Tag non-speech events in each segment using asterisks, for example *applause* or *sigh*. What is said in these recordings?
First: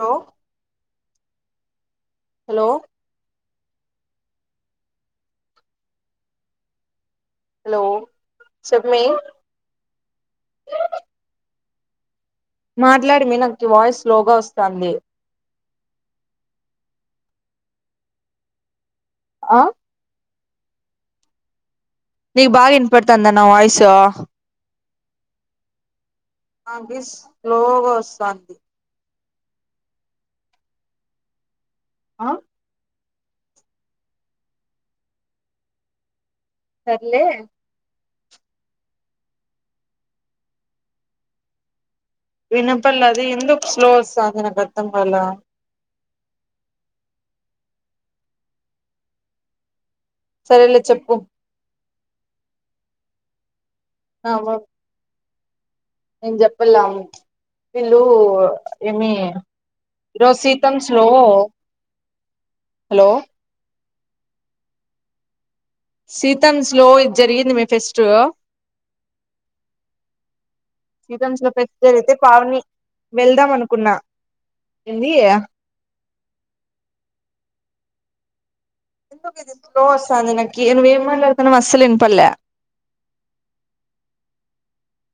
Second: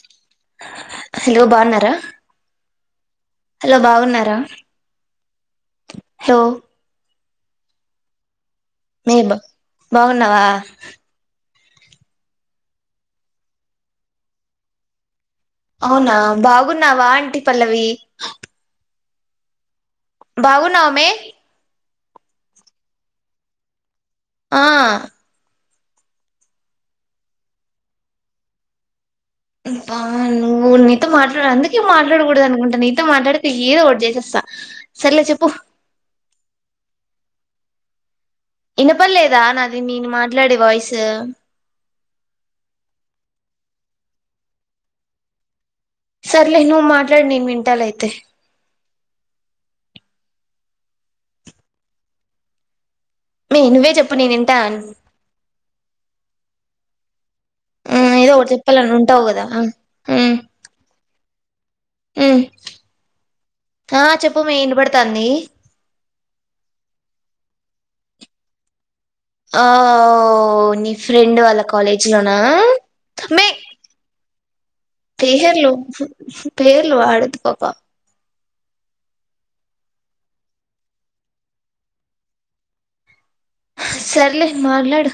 ఓ hello బాగున్నారా hello బాగున్నారా hello hello చెప్పు మే బాగున్నావా మాట్లాడు మె నాకి వాయిస్ స్లోగా వస్తాంది అవునా బాగున్నావా అంటి పల్లవి ఆ బావున్నావ మే నీకు బాగా ఇన్పడతాంద నా వాయిసు ఆ ఆ బిస్ స్లోగోస్తాంది బా నువ్వు నీతో మాట్లాడ అందుకే ఆ మాట్లాడకూడదనుకుంటా నీ నితో మాట్లాడితే ఈదోకటి చేసేస్తా సర్లే చెప్పు సర్లే ఇన్నపల్లేదా నాది నేను మాట్లాడే వాయిస్ వినపల్లే అదే ఎందుకు స్లో ఒస్తాంది నాకర్ధం కాల సర్లే నువు మాట్లాడి నేను వింటాలే అయితే సరేలే చెప్పు మ్మే నువ్వే చెప్పు ఆ నేను ఇంట నేను చెప్పలను ఆ, వీళ్ళు ఏదో ఒకటి చెప్పాలని ఏమి ఉంటావు కదా ఆ ఉమ్, ఈరోజు సీతమ్స్లో ఉమ్ ఆ చెప్పమే ఇనబడతాంది సీతమ్స్ లో ఇది జరిగింది మే ఫెస్ట్ ఆ ఒ నీ ఫ్రెండ్ సీతమ్స్ లో వాళ్ళ ఫెస్ట్ కాలేజీ జరిగితే లోనా పావని మే వెళ్దాం అనుకున్నా ఏంది ఆ పేర్లు పేర్లు వాడొద్దు పాప ఎందు స్లో వస్తంది నాకి నువ్వేం ఏం మాట్లాడుతున్నావొ అస్సలు వినపల్లే సర్లే మాట్లాడు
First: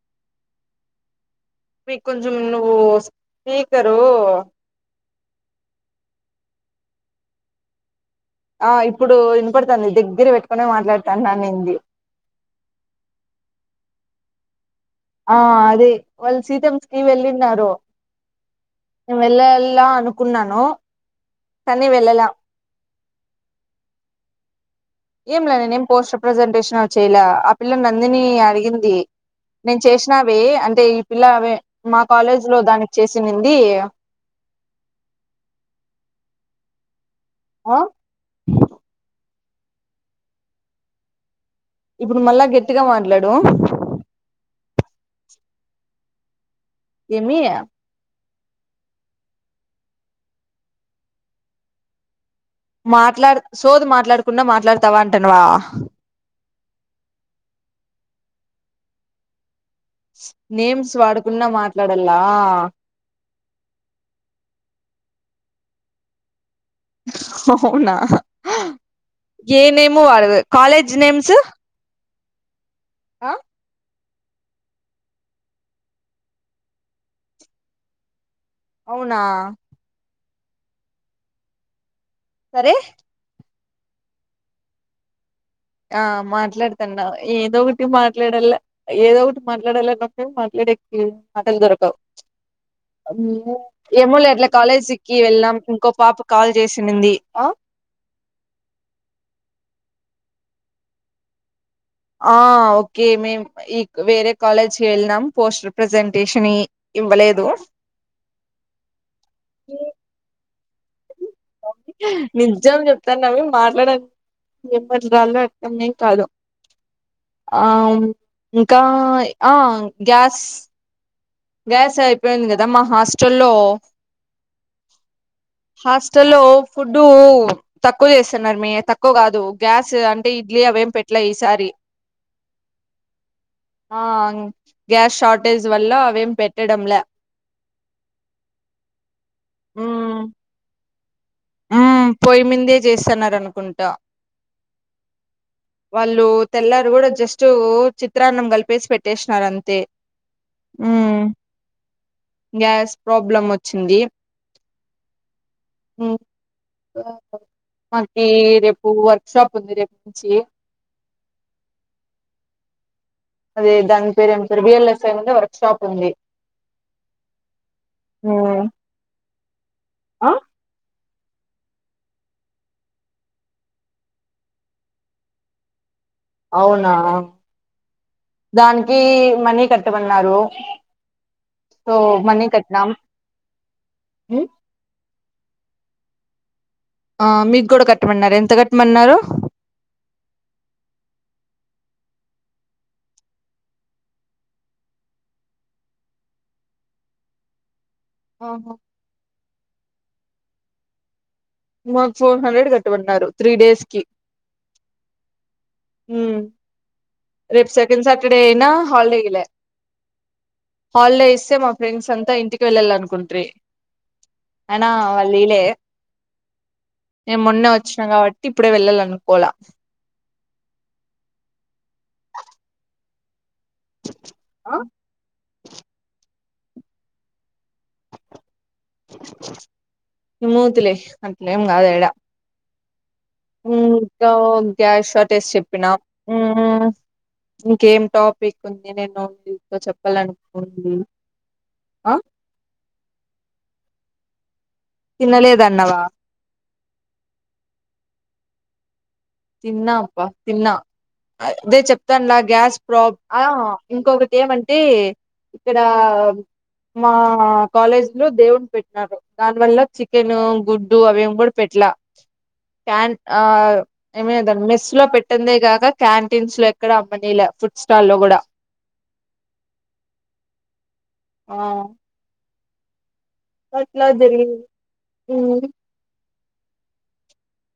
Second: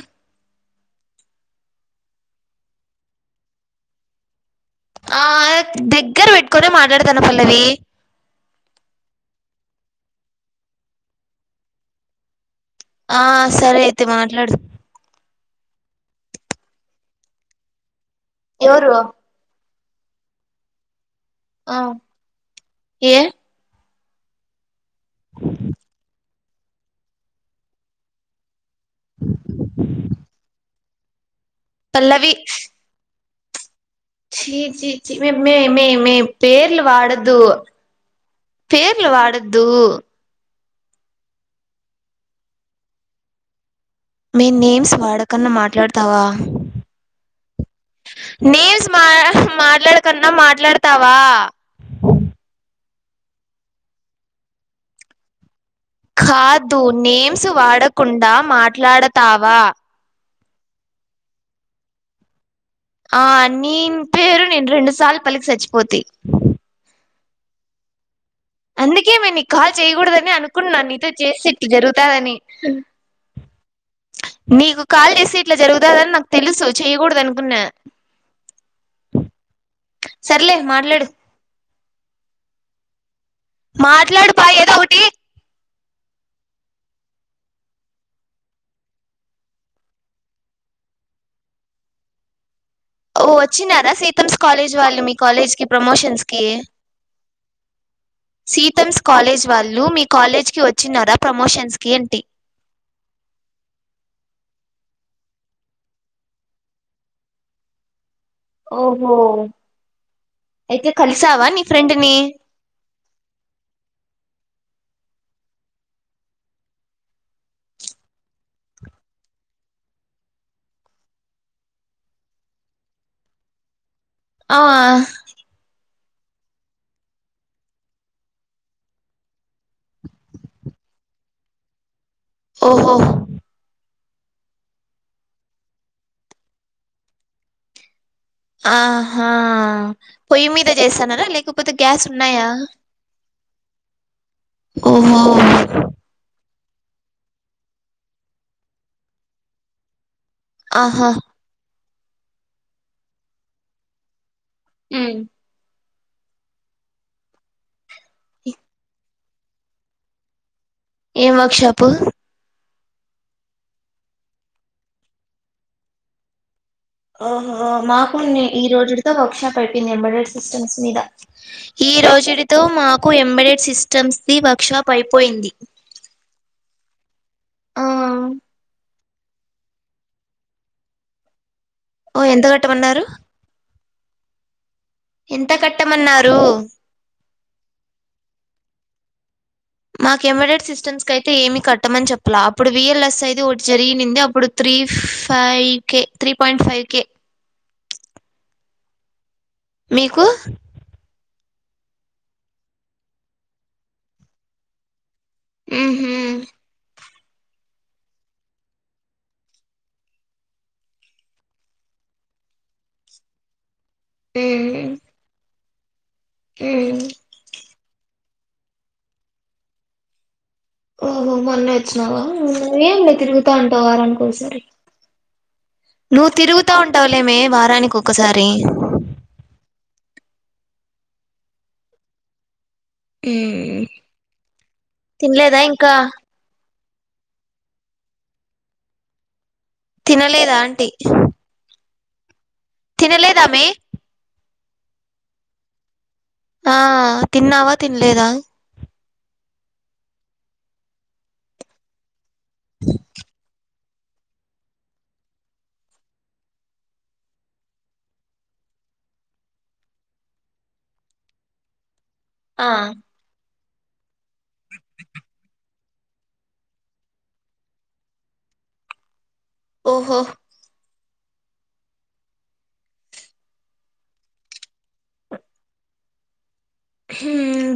మీకు కొంచం నువ్వు స్పీకరు ఆ దగ్గర పెట్టుకొని మాట్లాడతాన్న పల్లవి ఆ ఇప్పుడు వినపడుతాంది దగ్గర పెట్టుకునే మాట్లాడుతాన్న నింది ఆ సరే అయితే మాట్లాడు ఆ అదే వాళ్ళు సీతామ్స్కి వెళ్ళిన్నారు ఎవరు మే వెళ్ళ లా అనుకున్నాను ఆ కానీ వెళ్ళలా ఏ ఏం లే నేనేం పోస్టర్ ప్రజెంటేషన్ చయాలే ఆ పిల్ల నందిని అడిగిం ది నేను చేసినావి అంటే ఈ పిల్ల అవి మా కాలేజ్ లో దానికి చే సినింది ఛి ఛి ఛి మె మె మె మె పేర్లు వాడొ ద్దు ఆ పేర్లు వాడొద్దు ఇప్పుడు మళ్ళా గట్టిగా మాట్లాడు మే నేమ్స్ వాడకన్నా మాట్లాడతావా ఏమియా నేమ్స్ మా మాట్లాడకన్నా మాట్లాడతావా మాట్లాడు సోద్ మాట్లాడకుండా మాట్లాడతావా అంటాన్నవ కాదు నేమ్స్ వాడకుండా మాట్లాడతావా నేమ్స్ వాడకున్నా మాట్లాడలా ఆ నీం పేరు నేను రెండు సార్లు పలికి సచ్చి పోతి అవునా అందుకే మే నీకు ఏ కాల్ నేము చేయ్యకూడదని వాడదు అనుకున్నాను కాలేజ్ నీతో నేమ్స్ చేసేట్లా జరుగుతాదని ఆ నీకు కాల్ చేస్తే ఇట్లా జరుగుతుదని నాకు తెలుసు చెయకూడద అనుకున్నా అవునా సర్లే మాట్లాడు అరే మాట్లాడు పా ఏదో ఒకటి ఆ మాట్లాడతన్నా ఏదో ఒకటి మాట్లాడాల ఏదో ఒకటి మాట్లాడాలన్నప్పుడు మాట్లా *unintelligible* మాటల్ దొరకవు ఓ వచ్చినారా ఏమోలే సీతామ్స్ అట్లా కాలేజ్ వాళ్ళు మీ కాలేజీకి కాలేజ్ వెళ్ళాం కి ఇంకో పాప ప్రమోషన్స్ కి కాల్ చేసినింది ఆ సీతమ్స్ కాలేజ్ వాళ్ళు మీ కాలేజ్కి వచ్చినార ప్రమోషన్స్ కి ఏంటి ఆ ఓకే మేము ఈ వేరే కాలేజ్ కి వెళినం పోస్టర్ ప్రజెంటేషన్ ఇ ఇవ్వలేదు ఓహో ఏక్ నిజం చెప్తన్నాను మాట్లాడ ఏం మాట్లాడాలో అర్థమే కాదు ఆ ఇంకా ఆ గ్యాస్ గ్యాస్ అయిపోయింది కదా మా హాస్టల్లో ఆ హాస్టల్లో ఫుడ్ తక్కువ చేస్తున్నారు. మ్మె తక్కువ కాదు గ్యాస్ అంటే ఇడ్లీ అవి ఏం పెట్ల ఈసారి ఓహో ఆ గ్యాస్ షార్టేజ్ వల్ల అవేం పెట్టడంలా ఆహా మ్మ్ పొయ్యి మీద చేస్తాన లేకపోతే గ్యాస్ మ్మ్ పొయ్యి ఉన్నాయా మిందే చేస్తున్నారు అనుకుంటా ఓహ తెల్లారీ కూడా జస్ట్ చిత్రాన్నం కలిపేసి పెట్టేసినార అంతే ఆహా మ్మ్ గ్యాస్ ప్రాబ్లం ఓచ్చింది. మ్ హు మాకి రేపు వర్క్ షాప్ ఉంది రేపట్నుంచి ఏ వర్క్ షాపు అది దాని పేరు ఏం పేరు బిఎల్ఎస్ఐ మీద వర్క్ షాప్ ఉంది. ఆహా మాకు ఉన్నయ్ ఈరోజుడితో వర్క్ షాప్ అయిపోయింది. ఎంబడెడ్ సిస్టమ్స్ మీద ఈరోజుడితో మాకు ఎంబడెడ్ సిస్టమ్స్ ది వర్క్ షాప్ అయిపోయింది. వునా ఆ దానికి మనీ కట్టమన్నారు సో ఓ మనీ ఎంత కట్నాం కట్టమన్నారు మ్ ఎంత కట్టమన్నారు ఆ మీకూడా కట్టమన్నార ఎంత కట్టమన్నారు మాకు ఎంబడెడ్ సిస్టమ్స్ కయితే ఏమి కట్టమని చెప్పలే. అప్పుడు విఎల్ఎస్ అయిది ఒకటి జరిగినింది. అప్పుడు three three five K three point five K ఆహా మీకు మాకు ఫోర్ హండ్రెడ్ కట్టమన్నారు త్రీ డేస్ కి మ్ హు రేప్ సెకండ్ సాటర్డే ఐన హాలిడే ఇలే హాలిడే ఇస్తే మా ఫ్రెండ్స్ అంతా ఇంటికి వెళ్ళాల అనుకుంట్రి ఐన వాళ్ళీలే ఊ వచ్చిన కాబట్టి ఇప్పుడే వెళ్ళాల అనుకోల ఓహో మొన్నే ఓచ్చినావ ఏం లే తిరుగు త ఉంటావ్ వారానికొసరి ఆ నువ్వు తిరుగుతా ఉంటావులే వార రానికి ఒకసారి మూతిలే అట్లేం కాదేడా ఇంకా గ్యాస్ షార్టేజ్ తినలేదా చెప్పినా ఇంకా మ్ ఇంకేం టాపిక్ ఉంది నేను నీతో తినలేదా ఆంటీ చెప్పాలనుకుంది ఆ తెలీదా మై తిన్నలేద్ అన్నవా ఆ తిన్నావా తినలేదా తిన్న అబ్బా తిన్న అదే చెప్తాన గ్యాస్ ప్రాబ్ ఆ ఇంకొకటి ఏమంటే ఇక్కడ మా కాలేజ్ లో దేవుని పెట్టినారు. దాని వల్ల చికెన్ గుడ్డు అవీ ఎవర్ పెట్టలా ఆ ఫాన్ ఆ ఏమెదం మెస్ లో పెట్టందే గాక క్యాంటీన్స్ లో ఎక్కడ అమ్మనీలే ఫుడ్ స్టాల్ లో కూడా ఓహో ఆ అట్లా జరిగింది ఉ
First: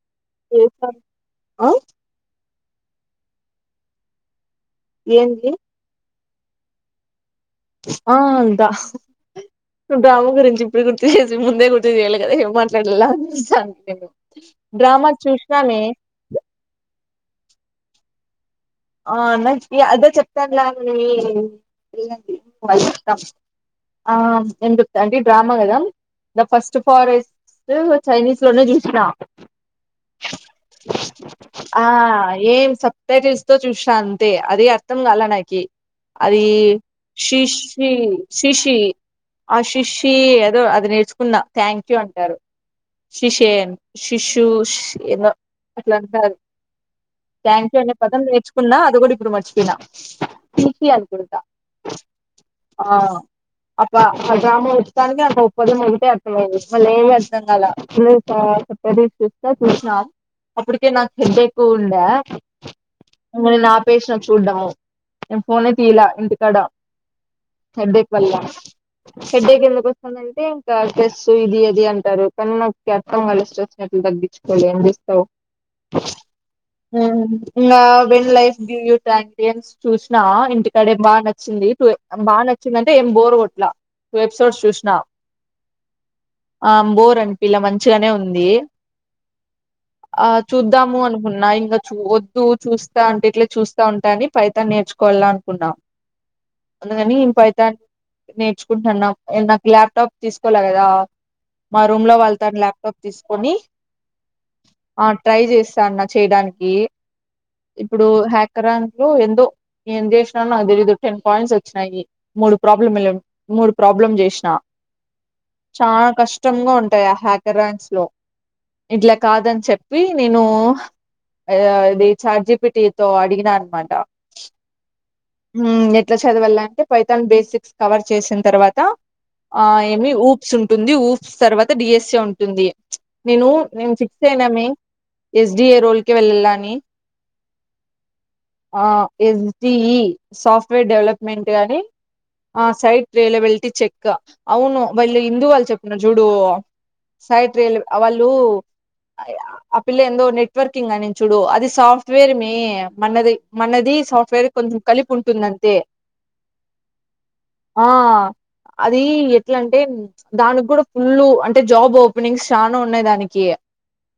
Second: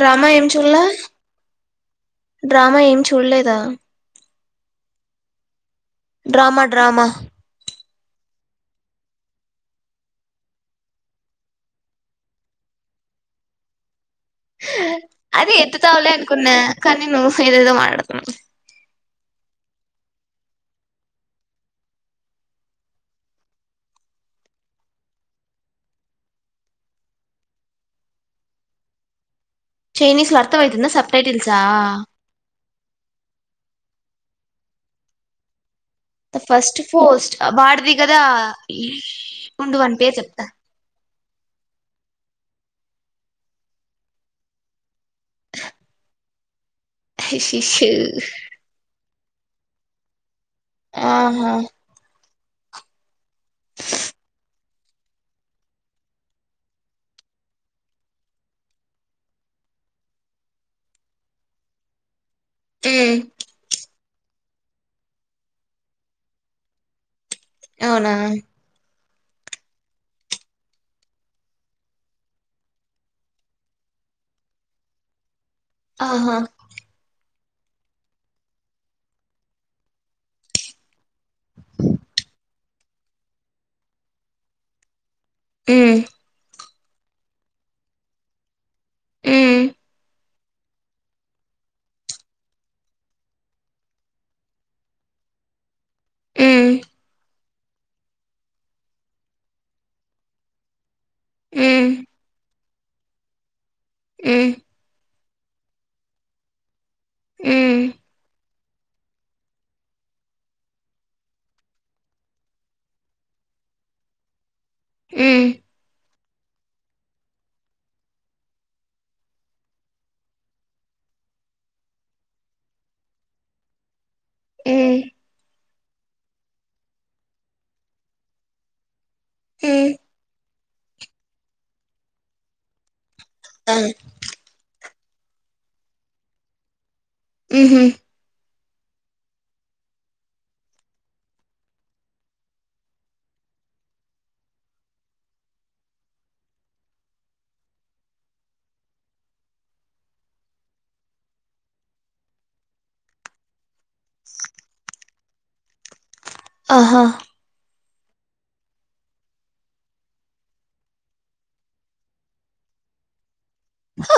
డ్రామా ఏం చుల్ల చేశాను ఆ డ్రామా ఏం చూడలేదా ఏంటి డ్రామా డ్రామా ఆ దా డ్రామా గురించి ఇప్పుడు గుర్తు చేసి ముందే గుర్తు చేయాలి కదా ఏం మాట్లాడలో అని చూస్తాన్న నేను డ్రామా అది చూసినానే ఎత్తుతావలే అనుకున్నా కానీ నువ్వు ఏదేదో మాట్లాడుతున్నావు ఆ నాకు అదో చెప్తాన్నా *unintelligible* ఆ ఏం చెప్తా అంటె డ్రామా గదా ద ఫస్ట్ ఫారెస్ట్ చైనీస్ లోనే జుసిన చైనీస్ లో అర్త వైతుందా సప్ రైటిల్సా సుబటైటిల్స్ చూస్నా అంతే అది అర్థం కాలా నాకి అ ద ఫస్ట్ పోస్ట్ శిషి వాడిది కదా శిషి ఉండు వాని పేరు ఆశిషి చెప్తా ఏదో అది నేర్చుకున్నా థ్యాంక్ యూ అంటారు శిషేన్ శిశు ఎందో అట్లా అంటారు థ్యాంక్ యూ శిశు అనే పదం నేర్చుకున్నా అది కూడాడిప్పుడు మర్చి పోయినా ఆహా ఆ అప్ప ఆ డ్రామా ఉచ్చానికి అంత ఉప్పది మొగిటే అర్థమైంది మళ్ళ ఏమి అర్థం కల ప్ప చూస్తా చూసినాం అప్పటికే నాకు హెడ్ హెక్ ఉండే ఉ చూడాము నేను ఫోనే తీయలా ఇంటికాడ హెడ్డేక్ అవునా వల్ల హడ్డేకెందుకు వస్తుందంటే ఇంకా ట్రెస్సు ఇది అది అంటారు కానీ నాకు అర్థం కలిసి వచ్చ తగ్గించుకోవాలి ఎం చేస్తావ్ ఆహా ఉ ఇంగా when life give you tangerines చూసినవ ఇంటికాడ బా నచ్చింది బాగా నచ్చిందంటే ఎం బోర్గొట్ల టూ ఎపిసోడ్ చుసిన ఉ ఆ బోర్ అనిపియ్యలే మంచిగానే ఉంది ఉ ఆ చూద్దాము అనుకున్నా ఇంకా చూ వద్దు చూ అంటే ఇట్లే చూస్తా ఉంటా అని ఫైతాన్ నేర్చుకోవాల అనుకున్నా ఉమ్ అందుకని న్ నేర్చుకుంటన్నాం నాకు ల్యాప్టాప్ తీసుకోవాల గదా మా ఉమ్ రూమ్ ల వాళ్ళ తానా ల్యాప్టాప్ తీసుకొని ఉ ట్రై చేస్తాన్నా చేయడానికి ఉమ్ ఇప్పుడు హ్యాక్ సంక్రాంతి లో ఎందో ఏం చేసినానో నాకు తెలీదు టెన్ పాయింట్స్ వచ్చినాయి మూడు ప్రాబ్లమ్ మూడు ప్రాబ్లమ్ జెసిన ఉమ్ చానా కష్టం చోంగ ఉంటాయి ఆ హ్యాకర్ ర్యాంక్స్ లో ఇట్లా కాదని చెప్పి నేను ద అది చాట్ జిపిటి తో అడిగిన అనమాట ఎ ఉ ఎట్లా చదవాల అంటే పైతాన్ బేసిక్స్ కవర్ చేసిన తర్వాత ఆ ఉమ్ ఉమ్ ఏమి స్ ఉంటుంది ఉప్స్ తర్వాత డిఎస్ఎ ఉంటుంది నేను ఆ నేను ఫిక్స్ అయినామె ఎస్ డిఏ రోల్ క వెళ్ళలా అని ఉహు ఆ ఎంటి ఈ సాఫ్ట్వేర్ డెవలప్మెంట్ గాని ఆ సైట్ వేల వెళ్తే చెక్ అవును వాళ్ళు హిందూ వాళ్ళు చెప్పతున్నారు చూడు సైట్ రేల్ వాళ్ళు ఆ పిల్ల ఎందో నెట్వర్కింగ్ అనింది చూడు అది సాఫ్ట్వేర్ మే మనది మనది సాఫ్ట్వేర్ కొంచెం కలిపి ఉంటుందంతే ఆహా ఆ అది ఎట్లాంటే దానికి కూడా ఫుల్ అంటే జాబ్ ఓపెనింగ్స్ చానా ఉన్నాయి దానికి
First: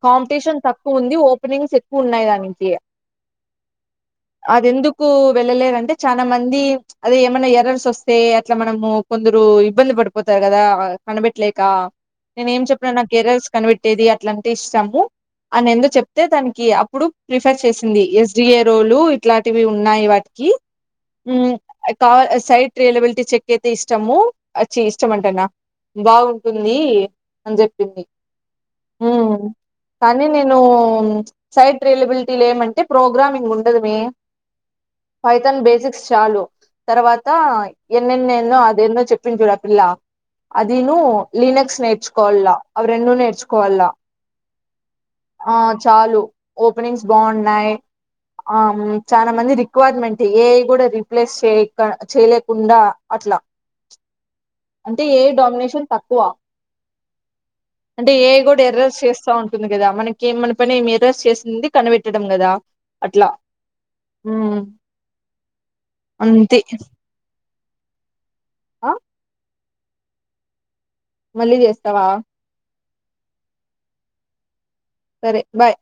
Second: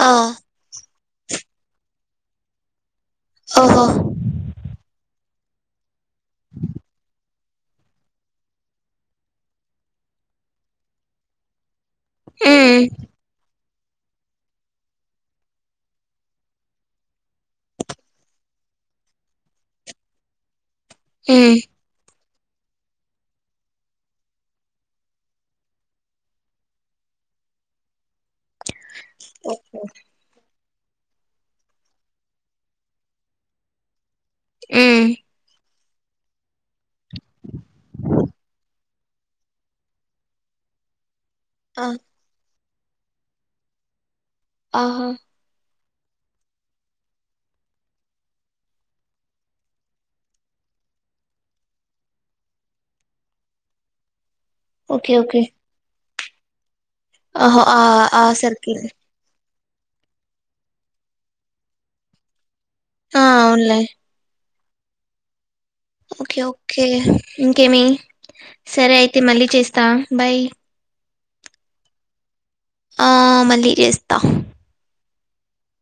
ఆ కాంపిటీషన్ తక్కువ ఉంది ఓపెనింగ్స్ ఎక్కువ ఉన్నాయి దానికి ఓహో అదెందుకు వెళ్ళలేదంటె చానా మంది అదే ఏమన్నా ఎర్రర్స్ వస్తే అట్లా మనము కొందరు ఇబ్బంది పడిపోతారు కదా కనిబెట్లేక నేను ఏం ఉమ్ చెప్పినాను నాక్ ఎర్రర్స్ కనిపెట్టేది అట్లాంటె ఇష్టాము అని ఎందుచెప్తే దానికి అప్పుడు ప్రిఫర్ చేసింది ఎస్డిఏ రోలు ఇట్లాంటివి ఉన్నాయి వాటికి మ్ ఉమ్ ఐ కా ఎస్ సైట్ రియలబిలిటీ చెక్ అయితే ఇష్టము ఆచ్చి ఇష్టమ్ అంటున్న బాగుంటుంది అని చెప్పింది మ్ కానీ నేను సైడ్ రిలబిలిటీ లేంఅంటే ప్రోగ్రామింగ్ ఉండదు మె ఉమ్ ఫైతన్ బేసిక్ చాలు తర్వాత ఎన్నెన్నేన్నో అదేన్నో చెప్పిన్ చూడు ఆ పిల్ల అదీను లీనెక్స్ ఆ నేర్చుకోవల్ల అవిరెండు నేర్చుకోవల్ల ఆహా చాలు ఓపెనింగ్స్ బావున్నాయి ఆ చాలా మంది రిక్వైర్మెంట్ ఏఐ కూడా రీప్లేస్ చేయక చేయలేకుండా అట్లా అంటే ఓకే ఏఐ ఓకే డామినేషన్ తక్కువ ఆహో ఆ అంటే ఆ ఎఐ కూడా సర్కిల్ ఎర్రర్స్ చేస్తా ఉం టుంది కదా మనకి ఏ మన పని ఏమి ఎర్రర్స్ చేసింది కనిబెట్టడం కదా ఆ అట్లా అవునులే మ్ ఓకే ఓకే ఇంకేమి ఆ, సరే అయితే మళ్ళీ చేస్ తా బయ్ మళ్ళీ జేస్తావా ఆ మళ్ళీ చేస్తా సరే బాయ్